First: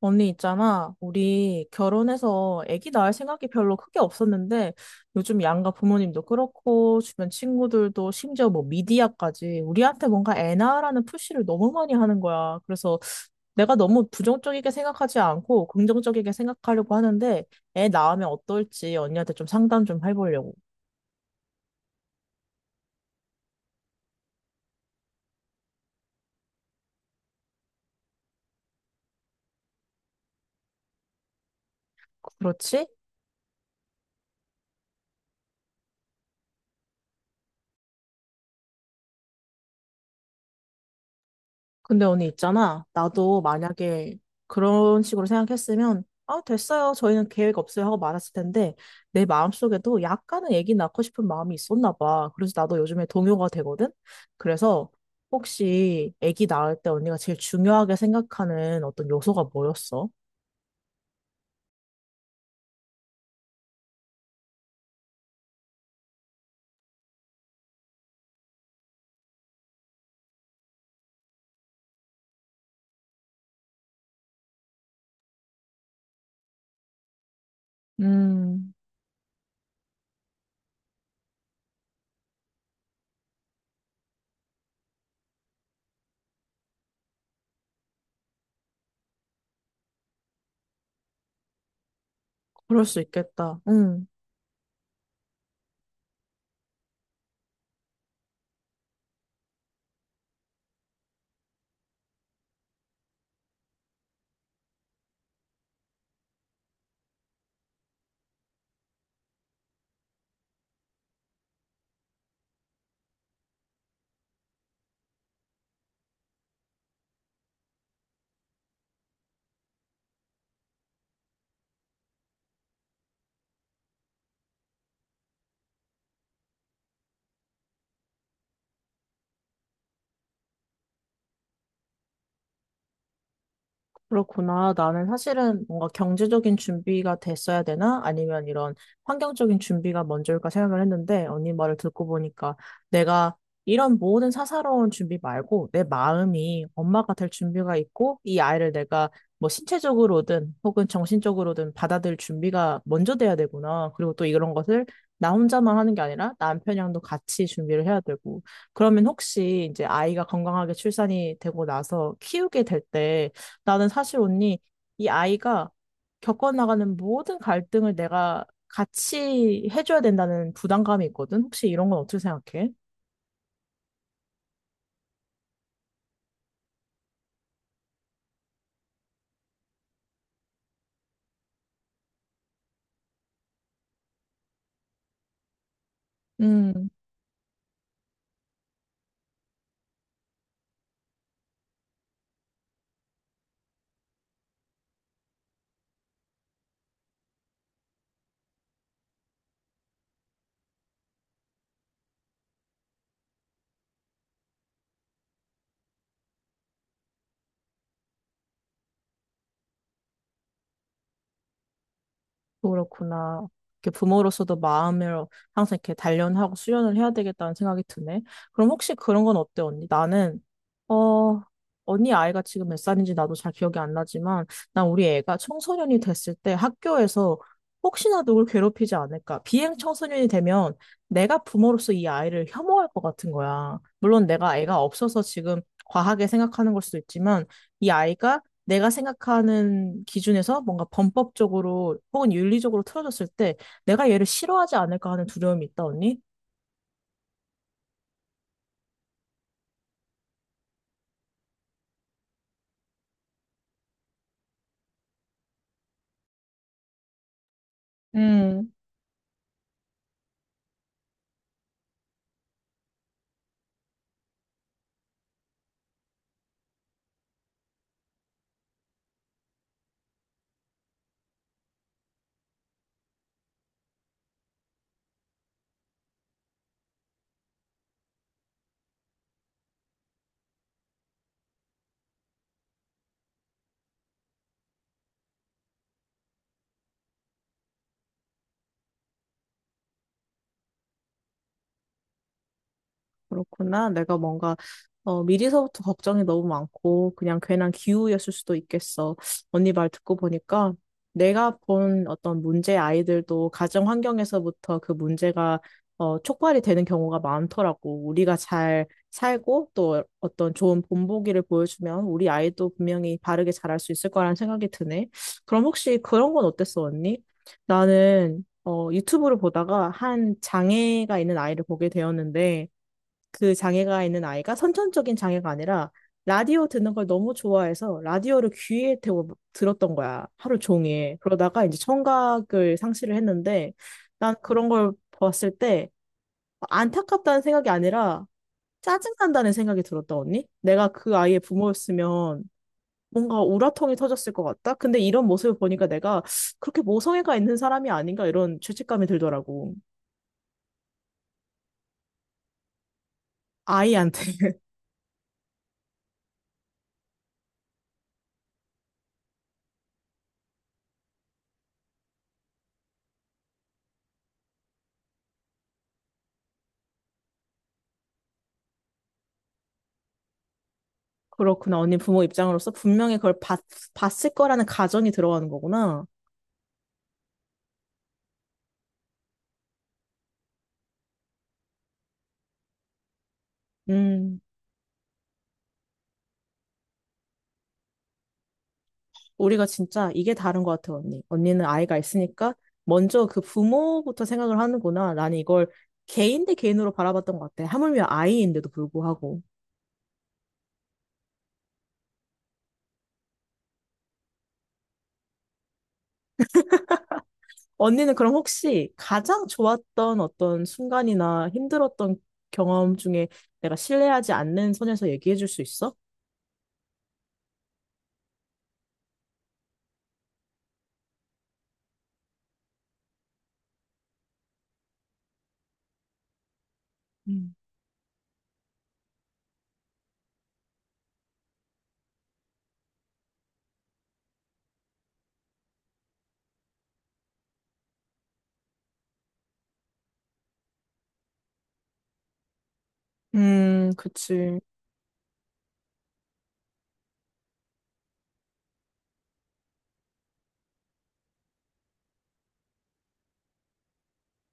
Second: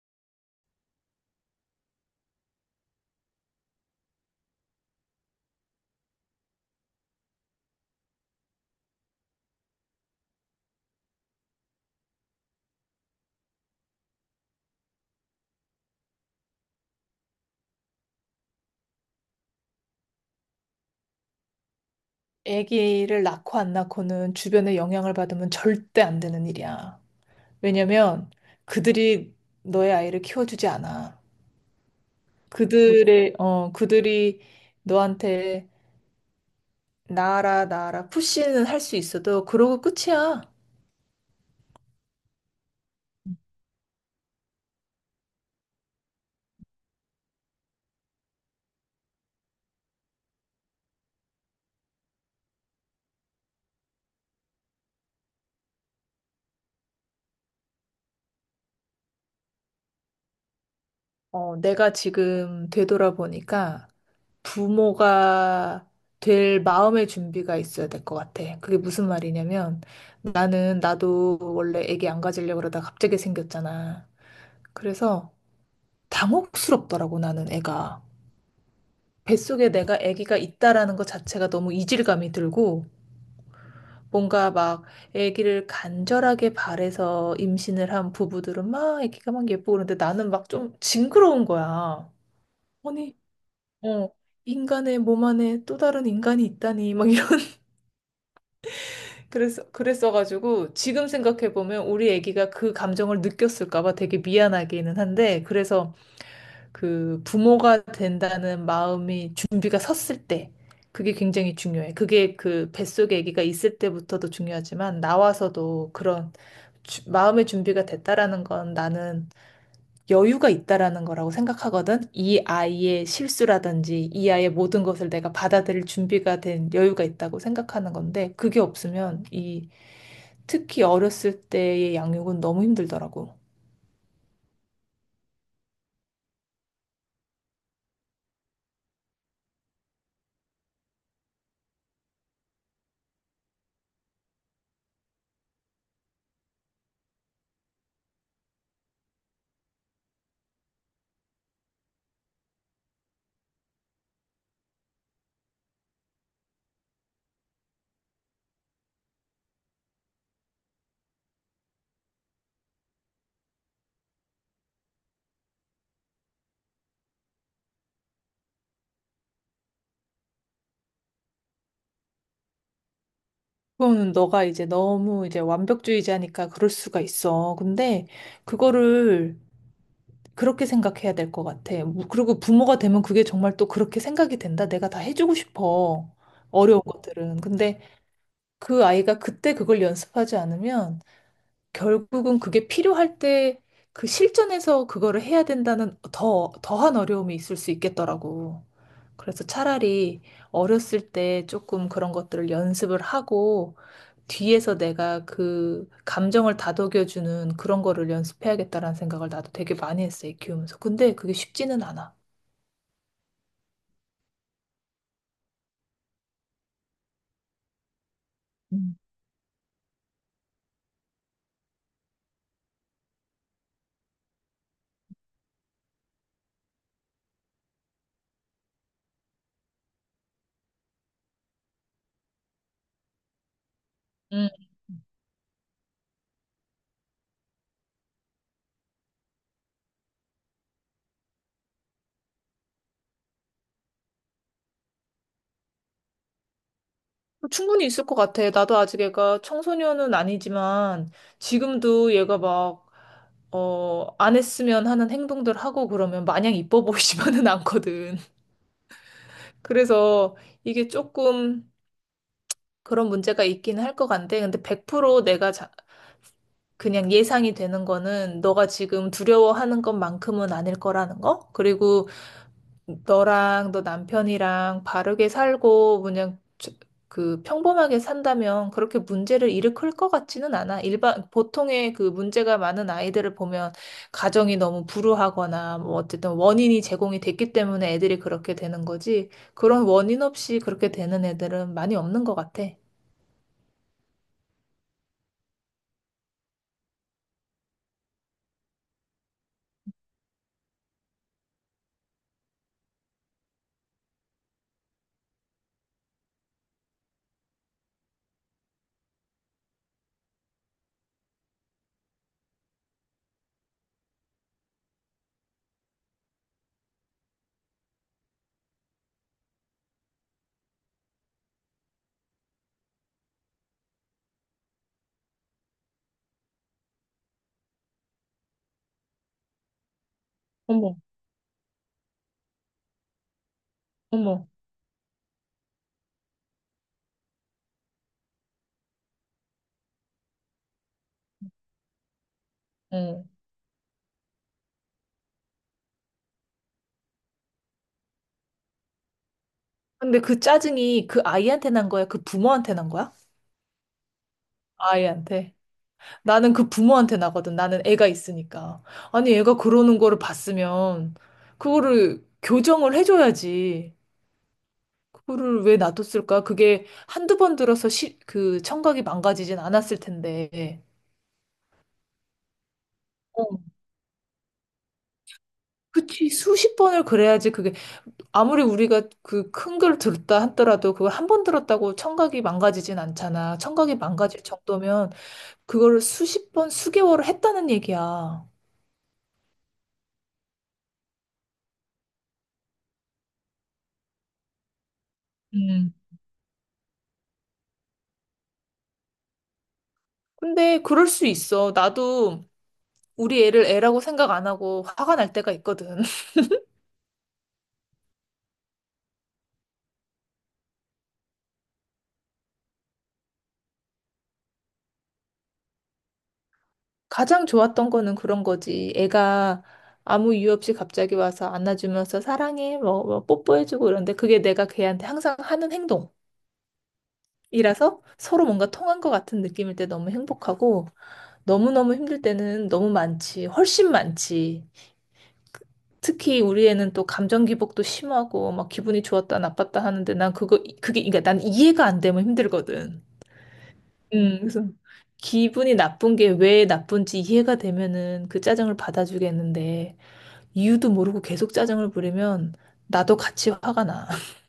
언니 있잖아. 우리 결혼해서 아기 낳을 생각이 별로 크게 없었는데 요즘 양가 부모님도 그렇고 주변 친구들도 심지어 뭐 미디어까지 우리한테 뭔가 애 낳으라는 푸시를 너무 많이 하는 거야. 그래서 내가 너무 부정적이게 생각하지 않고 긍정적이게 생각하려고 하는데 애 낳으면 어떨지 언니한테 좀 상담 좀 해보려고. 아기를 낳고 안 낳고는 주변의 영향을 받으면 절대 안 되는 일이야. 왜냐면 그들이 너의 아이를 키워주지 않아. 그렇지? 그들이 너한테 나아라, 나아라, 푸시는 할 수 있어도 그러고 끝이야. 근데 언니 있잖아. 나도 만약에 그런 식으로 생각했으면, 아, 됐어요. 저희는 계획 없어요. 하고 말았을 텐데, 내 마음속에도 약간은 애기 낳고 싶은 마음이 있었나 봐. 그래서 나도 요즘에 동요가 되거든? 그래서 혹시 애기 낳을 때 언니가 제일 중요하게 생각하는 어떤 요소가 뭐였어? 내가 지금 되돌아보니까 부모가 될 마음의 준비가 있어야 될 것 같아. 그게 무슨 말이냐면 나는 나도 원래 아기 안 가지려고 그러다 갑자기 생겼잖아. 그래서 당혹스럽더라고, 나는 애가. 음, 뱃속에 내가 애기가 있다라는 것 자체가 너무 이질감이 들고, 뭔가 막 애기를 간절하게 바래서 임신을 한 부부들은 막 애기가 막 예쁘고 그런데 나는 막 좀 징그러운 거야. 그럴 수 아니, 있겠다. 어, 인간의 몸 안에 또 다른 인간이 있다니, 막 이런. 그래서 그랬어가지고 지금 생각해 보면 우리 아기가 그 감정을 느꼈을까 봐 되게 미안하기는 한데 그래서 그 부모가 된다는 마음이 준비가 섰을 때 그게 굉장히 중요해. 그게 그 뱃속에 아기가 있을 때부터도 중요하지만 나와서도 그런 마음의 준비가 됐다라는 건 나는 여유가 있다라는 거라고 생각하거든. 이 아이의 실수라든지 이 아이의 모든 것을 내가 받아들일 준비가 된 여유가 있다고 생각하는 건데 그게 없으면 이 특히 어렸을 때의 양육은 너무 힘들더라고. 그렇구나. 나는 사실은 뭔가 경제적인 준비가 됐어야 되나? 아니면 이런 환경적인 준비가 먼저일까 생각을 했는데, 언니 말을 듣고 보니까 내가 이런 모든 사사로운 준비 말고 내 마음이 엄마가 될 준비가 있고, 이 아이를 내가 뭐 신체적으로든 혹은 정신적으로든 받아들일 준비가 먼저 돼야 되구나. 그리고 또 이런 것을 나 혼자만 하는 게 아니라 남편이랑도 같이 준비를 해야 되고. 그러면 혹시 이제 아이가 건강하게 출산이 되고 나서 키우게 될때 나는 사실 언니, 이 아이가 겪어나가는 모든 갈등을 내가 같이 해줘야 된다는 부담감이 있거든? 혹시 이런 건 어떻게 생각해? 그거는 너가 이제 너무 이제 완벽주의자니까 그럴 수가 있어. 근데 그거를 그렇게 생각해야 될 것 같아. 뭐, 그리고 부모가 되면 그게 정말 또 그렇게 생각이 된다. 내가 다 해주고 싶어. 어려운 음. 것들은. 근데 그 아이가 그때 그걸 연습하지 않으면 결국은 그게 필요할 때 그 실전에서 그거를 해야 된다는 더, 더한 어려움이 있을 수 있겠더라고. 그래서 차라리 어렸을 때 조금 그런 것들을 연습을 하고 뒤에서 내가 그 감정을 다독여주는 그런 거를 연습해야겠다라는 생각을 나도 되게 많이 했어, 애 키우면서. 근데 그게 쉽지는 않아. 그렇구나. 이렇게 부모로서도 마음을 항상 이렇게 단련하고 수련을 해야 되겠다는 생각이 드네. 그럼 혹시 음. 그런 건 어때, 언니? 나는, 어, 언니 아이가 지금 몇 살인지 나도 잘 기억이 안 나지만, 난 우리 애가 청소년이 됐을 때 학교에서 혹시나 누굴 괴롭히지 않을까. 비행 청소년이 되면 내가 부모로서 이 아이를 혐오할 것 같은 거야. 물론 음. 내가 애가 없어서 지금 과하게 생각하는 걸 수도 있지만, 이 아이가 내가 생각하는 기준에서 뭔가 범법적으로 혹은 윤리적으로 틀어졌을 때 내가 얘를 싫어하지 않을까 하는 두려움이 있다, 언니? 충분히 있을 것 같아. 나도 아직 애가 청소년은 아니지만 지금도 얘가 막 안 했으면 하는 행동들 하고 그러면 마냥 이뻐 보이지만은 않거든. 그래서 이게 조금 그런 문제가 있긴 할 것 같은데, 근데 100% 내가 그냥 예상이 되는 거는 너가 지금 두려워하는 것만큼은 아닐 거라는 거? 그리고 너랑 너 남편이랑 바르게 살고 그냥 그 평범하게 산다면 그렇게 문제를 일으킬 것 같지는 않아. 일반 보통의 그 문제가 많은 아이들을 보면 가정이 너무 불우하거나 뭐 어쨌든 원인이 제공이 됐기 때문에 애들이 그렇게 되는 거지. 그런 원인 없이 그렇게 되는 애들은 많이 없는 것 같아. 그렇구나. 내가 뭔가 미리서부터 걱정이 너무 많고 그냥 괜한 기우였을 수도 있겠어. 언니 말 듣고 보니까 내가 본 어떤 문제 아이들도 가정 환경에서부터 그 문제가 촉발이 되는 경우가 많더라고. 우리가 잘 살고 또 어떤 좋은 본보기를 보여주면 우리 아이도 분명히 바르게 자랄 수 있을 거라는 생각이 드네. 그럼 혹시 그런 건 어땠어, 언니? 나는 유튜브를 보다가 한 장애가 있는 아이를 보게 되었는데 그 장애가 있는 아이가 선천적인 장애가 아니라 라디오 듣는 걸 너무 좋아해서 라디오를 귀에 대고 들었던 거야. 하루 어머, 종일. 그러다가 이제 청각을 상실을 했는데 난 어머. 그런 걸 봤을 때 안타깝다는 생각이 아니라 짜증난다는 생각이 들었다, 언니? 내가 그 아이의 부모였으면 응. 뭔가 우라통이 터졌을 것 같다? 근데 이런 모습을 보니까 내가 그렇게 모성애가 있는 사람이 아닌가 이런 죄책감이 들더라고. 근데 그 짜증이 그 아이한테 난 거야? 그 부모한테 난 거야? 아이한테. 아이한테. 나는 그 부모한테 나거든. 나는 애가 있으니까. 아니, 애가 그러는 거를 봤으면, 그거를 교정을 해줘야지. 그거를 왜 놔뒀을까? 그게 한두 번 들어서 그 청각이 망가지진 않았을 텐데. 그렇구나. 언니 부모 입장으로서 분명히 어, 봤을 거라는 가정이 들어가는 거구나. 그치. 수십 번을 그래야지 아무리 우리가 그 큰 걸 들었다 하더라도 그걸 한 번 들었다고 청각이 망가지진 않잖아. 청각이 음, 망가질 정도면 그거를 수십 번, 수개월을 했다는 얘기야. 우리가 진짜 이게 다른 것 같아, 언니. 언니는 아이가 있으니까 먼저 그 부모부터 생각을 하는구나. 나는 이걸 음. 개인 대 개인으로 바라봤던 것 같아. 하물며 아이인데도 불구하고. 근데 그럴 수 있어. 나도 우리 애를 애라고 생각 안 하고 화가 날 때가 있거든. 언니는 그럼 혹시 가장 좋았던 어떤 순간이나 힘들었던 경험 중에 내가 신뢰하지 않는 선에서 얘기해 줄 수 있어? 가장 좋았던 거는 그런 거지. 애가 아무 이유 없이 갑자기 와서 안아주면서 사랑해, 뭐, 뽀뽀해주고 이런데 그게 내가 걔한테 항상 하는 음. 행동이라서 서로 뭔가 통한 것 같은 느낌일 때 너무 행복하고 너무너무 힘들 때는 너무 많지. 훨씬 많지. 특히 우리 애는 또 감정 기복도 심하고 막 기분이 좋았다 나빴다 하는데 난 그거 그게 그러니까 난 이해가 안 되면 힘들거든. 그치. 그래서 기분이 나쁜 게 왜 나쁜지 이해가 되면은 그 짜증을 받아주겠는데 이유도 모르고 계속 짜증을 부리면 나도 같이 화가 나.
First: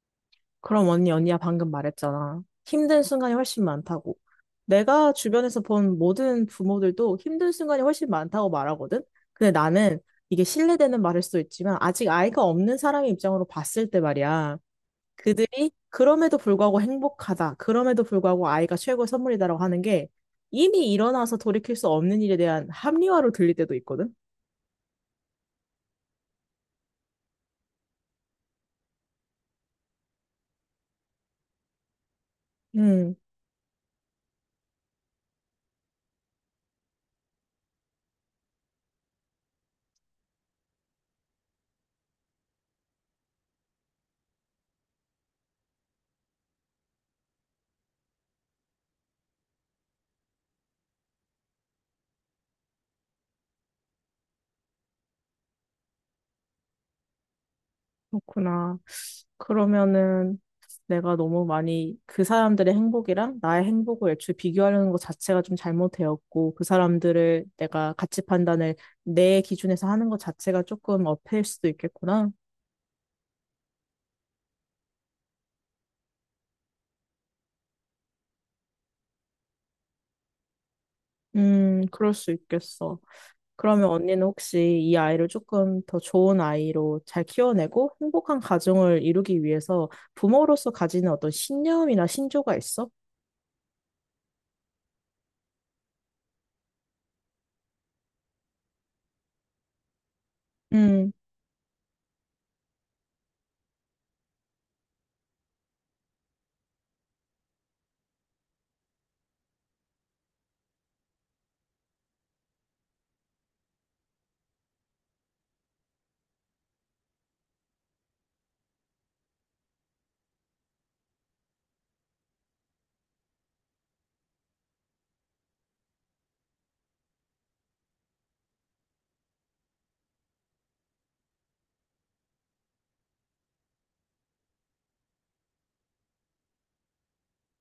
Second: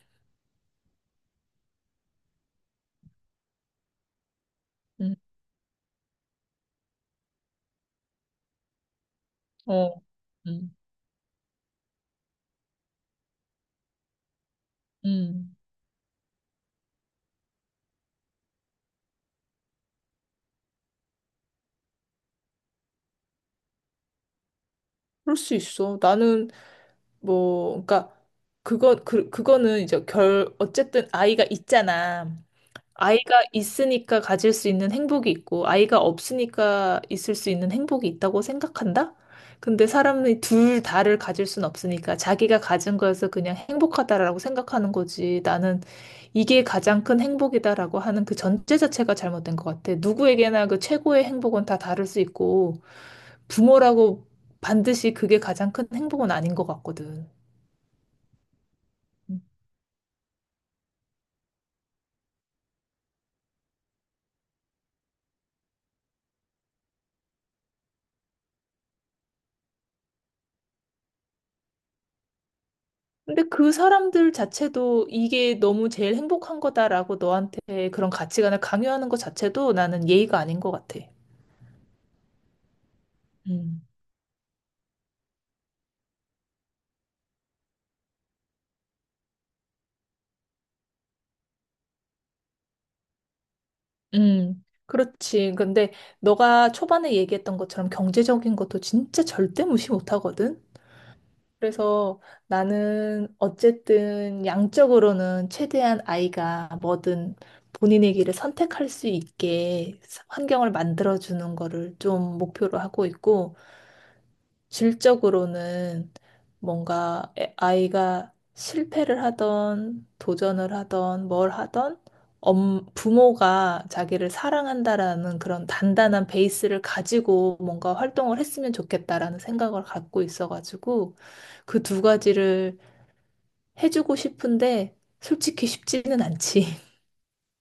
그럼 언니, 언니야 방금 말했잖아. 힘든 순간이 훨씬 많다고. 내가 음, 주변에서 본 모든 부모들도 힘든 순간이 훨씬 많다고 말하거든? 근데 나는 어, 이게 음, 신뢰되는 말일 수도 있지만 아직 아이가 없는 사람의 입장으로 봤을 때 말이야. 음. 그들이 그럼에도 불구하고 행복하다. 그럼에도 불구하고 아이가 최고의 선물이다라고 하는 게 이미 일어나서 돌이킬 수 없는 일에 대한 합리화로 들릴 때도 있거든? 그럴 수 있어. 나는 뭐, 그러니까 그거는 이제 결 어쨌든 아이가 있잖아. 음, 아이가 있으니까 가질 수 있는 행복이 있고, 아이가 없으니까 있을 수 있는 행복이 있다고 생각한다? 근데 사람이 둘 다를 가질 순 없으니까 자기가 가진 거에서 그냥 행복하다라고 생각하는 거지. 나는 이게 가장 큰 행복이다라고 하는 그 전제 자체가 잘못된 것 같아. 누구에게나 그 최고의 행복은 다 다를 수 있고, 부모라고 반드시 그게 가장 큰 행복은 아닌 것 같거든. 그렇구나. 그러면은 내가 너무 많이 그 사람들의 행복이랑 나의 행복을 애초에 비교하려는 것 자체가 좀 잘못되었고 그 사람들을 내가 가치 판단을 내 기준에서 하는 것 자체가 조금 어폐일 수도 있겠구나. 근데 그 사람들 자체도 이게 너무 제일 행복한 거다라고 너한테 그런 가치관을 강요하는 것 자체도 나는 예의가 아닌 것 같아. 그럴 수 있겠어. 음. 그러면 언니는 혹시 이 아이를 조금 더 좋은 아이로 잘 키워내고 행복한 가정을 이루기 위해서 부모로서 가지는 어떤 신념이나 신조가 있어? 그렇지. 근데 너가 초반에 얘기했던 것처럼 경제적인 것도 진짜 절대 무시 못 하거든. 음 그래서 나는 어쨌든 양적으로는 최대한 아이가 뭐든 본인의 길을 선택할 수 있게 환경을 만들어주는 거를 좀 목표로 하고 있고, 질적으로는 뭔가 아이가 실패를 하던 도전을 하던 뭘 하던 부모가 자기를 사랑한다라는 그런 단단한 베이스를 가지고 뭔가 활동을 했으면 좋겠다라는 생각을 갖고 있어가지고 그 두 가지를 해주고 싶은데 솔직히 쉽지는 않지.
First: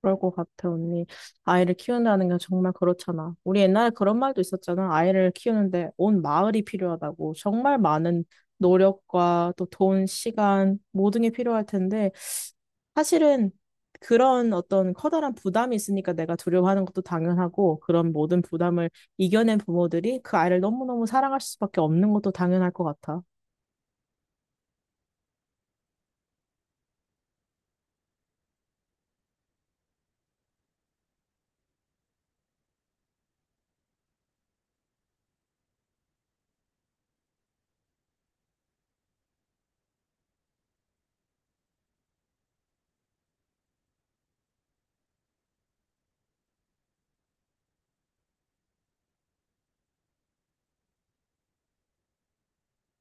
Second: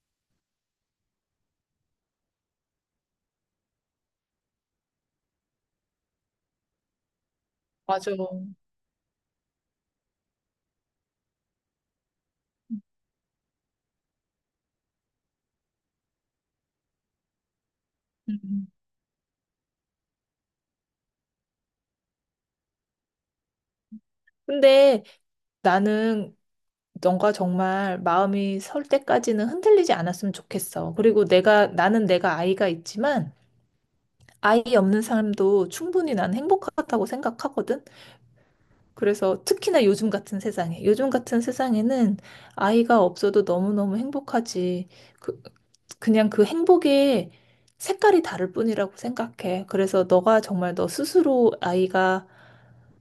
그럴 것 같아, 언니. 아이를 키운다는 게 정말 그렇잖아. 우리 옛날에 그런 말도 있었잖아. 아이를 키우는데 온 마을이 필요하다고. 정말 맞아. 많은 노력과 또 돈, 시간, 모든 게 필요할 텐데, 사실은 그런 어떤 커다란 부담이 있으니까 내가 두려워하는 것도 당연하고, 그런 모든 음. 부담을 이겨낸 부모들이 그 아이를 너무너무 사랑할 수밖에 없는 것도 당연할 것 같아. 근데 나는 너가 정말 마음이 설 때까지는 흔들리지 않았으면 좋겠어. 그리고 나는 내가 아이가 있지만, 아이 없는 삶도 충분히 난 행복하다고 생각하거든. 그래서 특히나 요즘 같은 세상에, 요즘 같은 세상에는 아이가 없어도 너무너무 행복하지. 그, 그냥 그 행복의 색깔이 다를 뿐이라고 생각해. 그래서 너가 정말 너 스스로 아이가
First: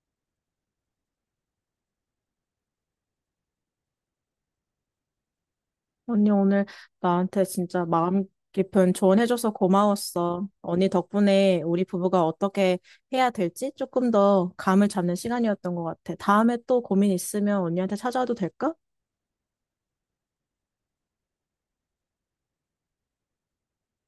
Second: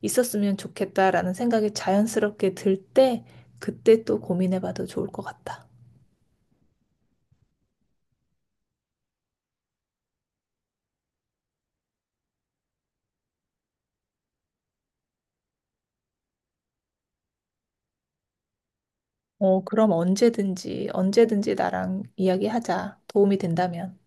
있었으면 좋겠다라는 생각이 자연스럽게 들 때, 그때 또 고민해봐도 좋을 것 같다. 언니 오늘 나한테 진짜 마음 깊은 조언해줘서 고마웠어. 언니 덕분에 우리 부부가 어떻게 해야 될지 조금 더 감을 잡는 시간이었던 것 같아. 다음에 또 고민 있으면 언니한테 찾아와도 될까? 그럼 언제든지, 언제든지 나랑 이야기하자. 도움이 된다면.